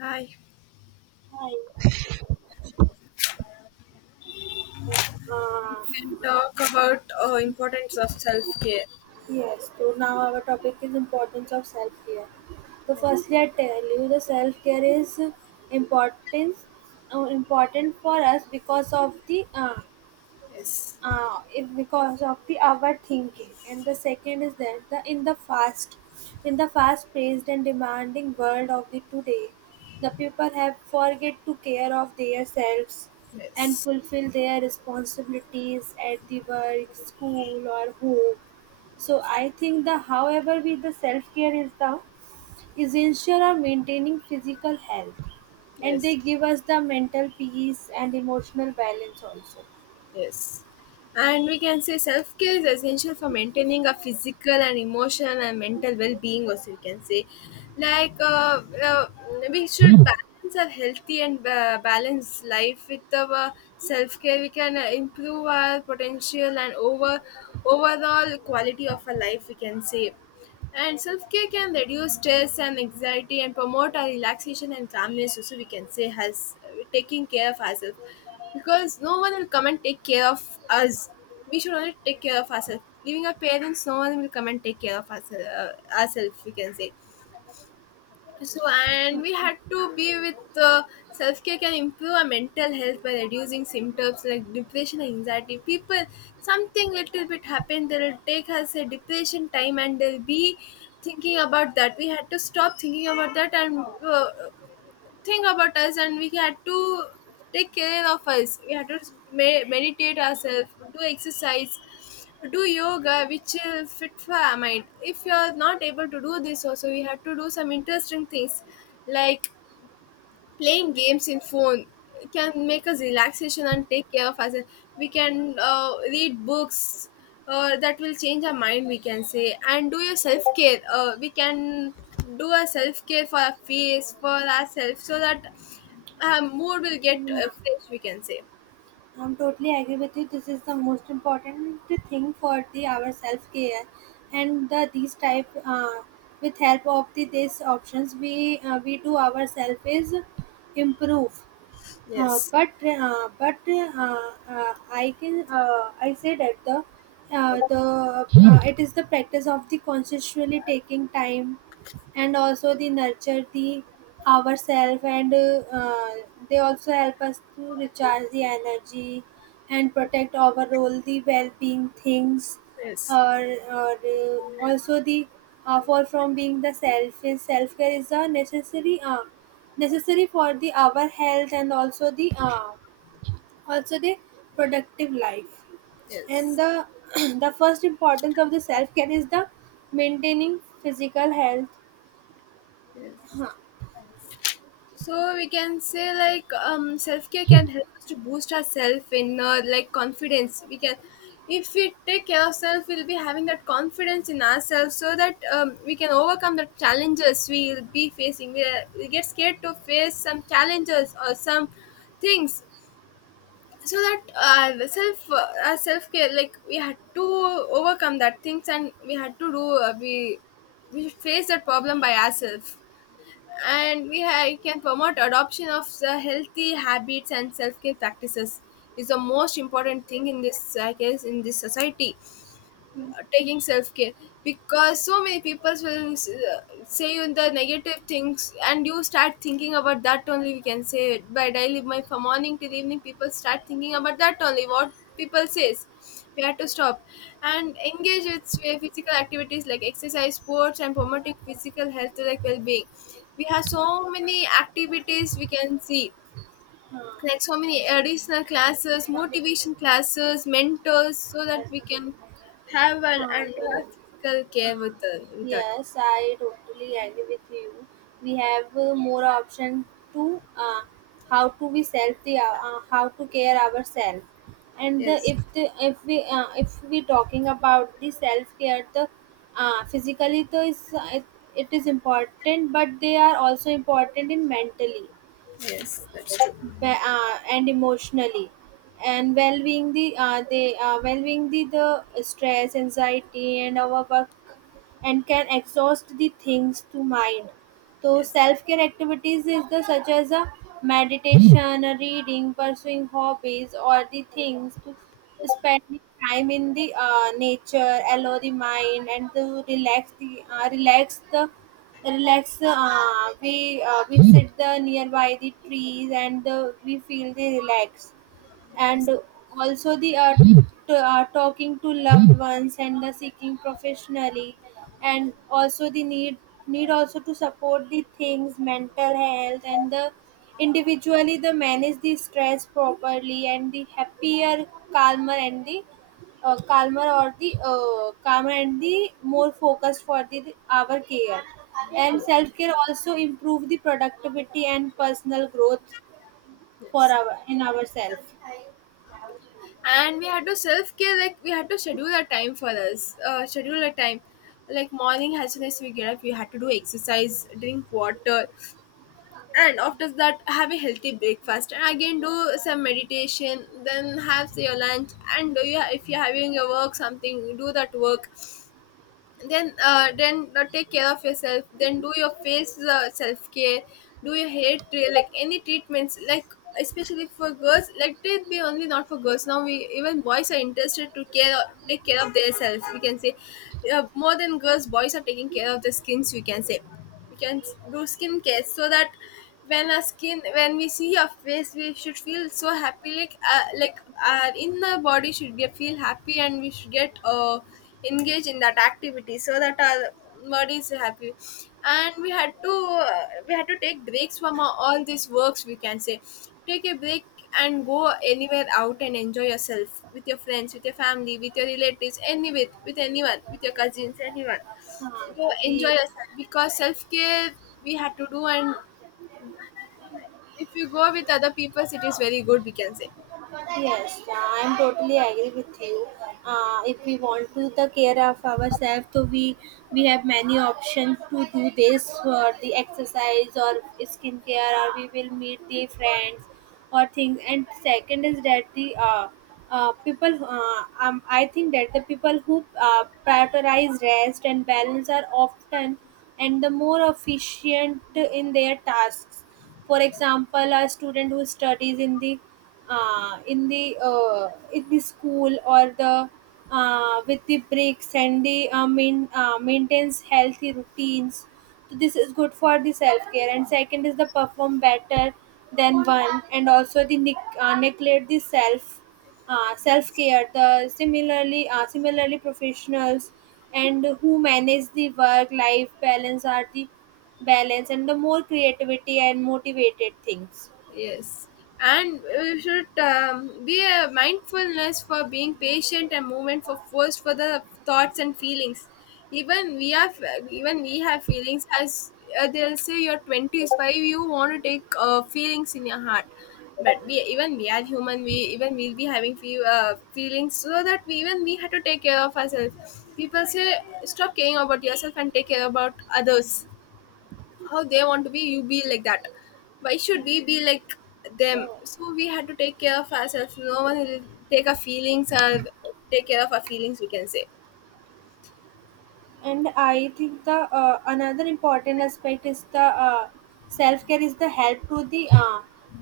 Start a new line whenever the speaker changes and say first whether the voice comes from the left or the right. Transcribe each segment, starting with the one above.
left: Hi,
right: Hi.
left: we
right: Uh,
left: can talk about importance of self care.
right: yes. So now our topic is importance of self care. So
left: Yes,
right: firstly, I tell you the self care is importance important for us because of the
left: Yes,
right: is because of the overthinking, and the second is that the in the fast paced and demanding world of the today, the people have forget to care of their selves and
left: yes,
right: fulfill their responsibilities at the work, school, or home. So I think the however with the self care is the essential of maintaining physical health, and they
left: yes,
right: give us the mental peace and emotional balance also.
left: yes. And we can say self care is essential for maintaining a physical and emotional and mental well being. Also, we can say, like uh, uh, we should balance our healthy and balanced life with our self care. We can improve our potential and overall quality of our life. We can say and self care can reduce stress and anxiety and promote our relaxation and calmness. Also, we can say has taking care of ourselves, because no one will come and take care of us. We should only take care of ourselves. Leaving our parents, no one will come and take care of ourselves. Ourselves, we can say. So, and we had to be with self care can improve our mental health by reducing symptoms like depression and anxiety. People, something little bit happened, they'll take us a depression time and they'll be thinking about that. We had to stop thinking about that and think about us, and we had to take care of us, we had to meditate ourselves, do exercise, do yoga, which fit for our mind. If you are not able to do this also, we had to do some interesting things like playing games in phone, can make us relaxation and take care of us. We can read books, that will change our mind. We can say and do your self care. We can do a self care for our face, for ourselves, so that our mood will get
right: Yeah.
left: fresh. We can say
right: I'm totally agree with you. This is the most important thing for the our self care, and the these type with help of the these options we do ourselves is improve. Uh,
left: yes,
right: but uh, but uh, uh, I say that the it is the practice of the consciously taking time and also the nurture the ourselves, and they also help us to recharge the energy and protect overall the well-being things.
left: yes,
right: or, or also the for from being the self is self care is a necessary for the our health, and also the productive life. And
left: yes,
right: the the first importance of the self care is the maintaining physical health.
left: yes.
right: हाँ,
left: So we can say like self care can help us to boost our self in like confidence. We can, if we take care of self, we'll be having that confidence in ourselves so that we can overcome the challenges we'll be facing. We get scared to face some challenges or some things, so that self our self care, like we had to overcome that things, and we had to do we face that problem by ourselves. And we can promote adoption of the healthy habits and self-care practices is the most important thing in this case, in this society, taking self care, because so many people will say you the negative things, and you start thinking about that only. We can say it by daily, my from morning till evening, people start thinking about that only, what people says. We have to stop and engage with physical activities like exercise, sports, and promoting physical health like well-being. We have so many activities we can see,
right: हाँ,
left: like so many additional classes, motivation classes, mentors, so that we can have an
right: हाँ,
left: and
right: तो
left: have physical care with the, with that.
right: yes, I totally agree with you. We have more option to how to we self the how to care ourselves. And the,
left: Yes,
right: if the if we talking about the self care, the physically the it is important, but they are also important in mentally
left: yes, that's true.
right: and emotionally and well-being the they well-being the stress, anxiety, and our work and can exhaust the things to mind. So
left: Yes,
right: self-care activities is the such as a meditation, a reading, pursuing hobbies, or the things to spend the time in the nature allow the mind and to relax the relax we sit the nearby the trees, and the, we feel the relax.
left: yes,
right: And also the talking to loved ones and the seeking professionally, and also the need also to support the things mental health, and the individually the manage the stress properly and the happier, calmer, and the calmer and the more focused for the our care. And self care also improve the productivity and personal growth for
left: yes.
right: our in ourselves.
left: And we had to self care. Like we had to schedule a time for us. Schedule a time. Like morning, as soon as we get up, we had to do exercise, drink water, and after that have a healthy breakfast and again do some meditation, then have say, your lunch, and do you, if you're having your work something, do that work, then take care of yourself, then do your face self-care, do your hair like any treatments, like especially for girls, like it be only not for girls, now we even boys are interested to care, take care of their self, we can say more than girls, boys are taking care of their skins, we can say. We can do skincare, so that when our skin, when we see our face, we should feel so happy, like our inner body should get feel happy, and we should get engaged in that activity, so that our body is happy. And we had to we had to take breaks from our, all these works, we can say, take a break and go anywhere out and enjoy yourself with your friends, with your family, with your relatives, any with anyone, with your cousins, anyone, go
right: Huh,
left: enjoy
right: we
left: yourself, because self care we had to do, and if you go with other people it is very good, we can say.
right: Yes, I'm totally agree with you. If we want to take care of ourselves, so we have many options to do this for the exercise or skincare, or we will meet the friends or things. And second is that the people I think that the people who prioritize rest and balance are often and the more efficient in their tasks. For example, a student who studies in the in the school or the with the breaks and the maintains healthy routines. So this is good for the self care. And second is the perform better than one and also the neglect the self self care. The similarly professionals and who manage the work life balance are the balance and the more creativity and motivated things.
left: Yes. And we should be a mindfulness for being patient and movement for first for the thoughts and feelings. Even we have Even we have feelings, as they'll say you're 25, you want to take feelings in your heart, but we even we are human, we even we'll be having few feelings, so that we even we have to take care of ourselves. People say stop caring about yourself and take care about others, how they want to be you be like that, why should we be like them? So we had to take care of ourselves, no one will take our feelings or take care of our feelings, we can say.
right: And I think the another important aspect is the uh, self care is the help to the uh,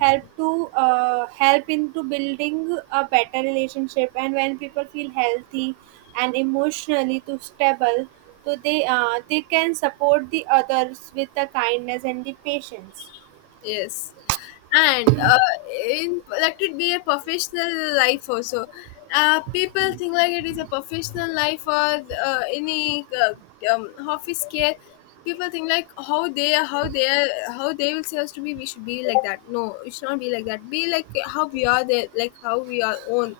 right: help to uh, help into building a better relationship, and when people feel healthy and emotionally to stable, so they can support the others with the kindness and the patience.
left: Yes, and in let it be a professional life also. People think like it is a professional life or any office care. People think like how they are, how they are, how they will say us to be. We should be like that. No, it should not be like that. Be like how we are there, like how we are own,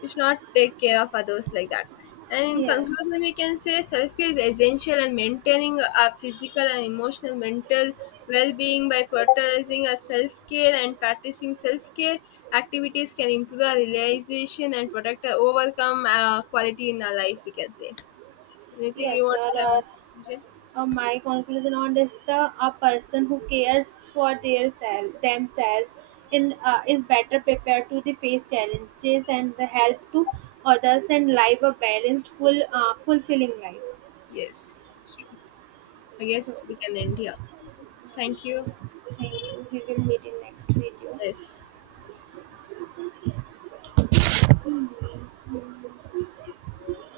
left: we should not take care of others like that. And in
right: Yes.
left: conclusion, we can say self care is essential in maintaining our physical and emotional, mental well being, by prioritizing our self care and practicing self care activities, can improve our realization and protect our overcome quality in our life. We can say anything you
right: Yes,
left: want to
right: there
left: have in
right: are.
left: conclusion?
right: My conclusion on this: the a person who cares for their self, themselves in is better prepared to the face challenges and the help to others and live a balanced, full, fulfilling life.
left: Yes, it's true. I
right: So,
left: guess we can end here. Thank you.
right: thank you. We will meet in next video.
left: Yes.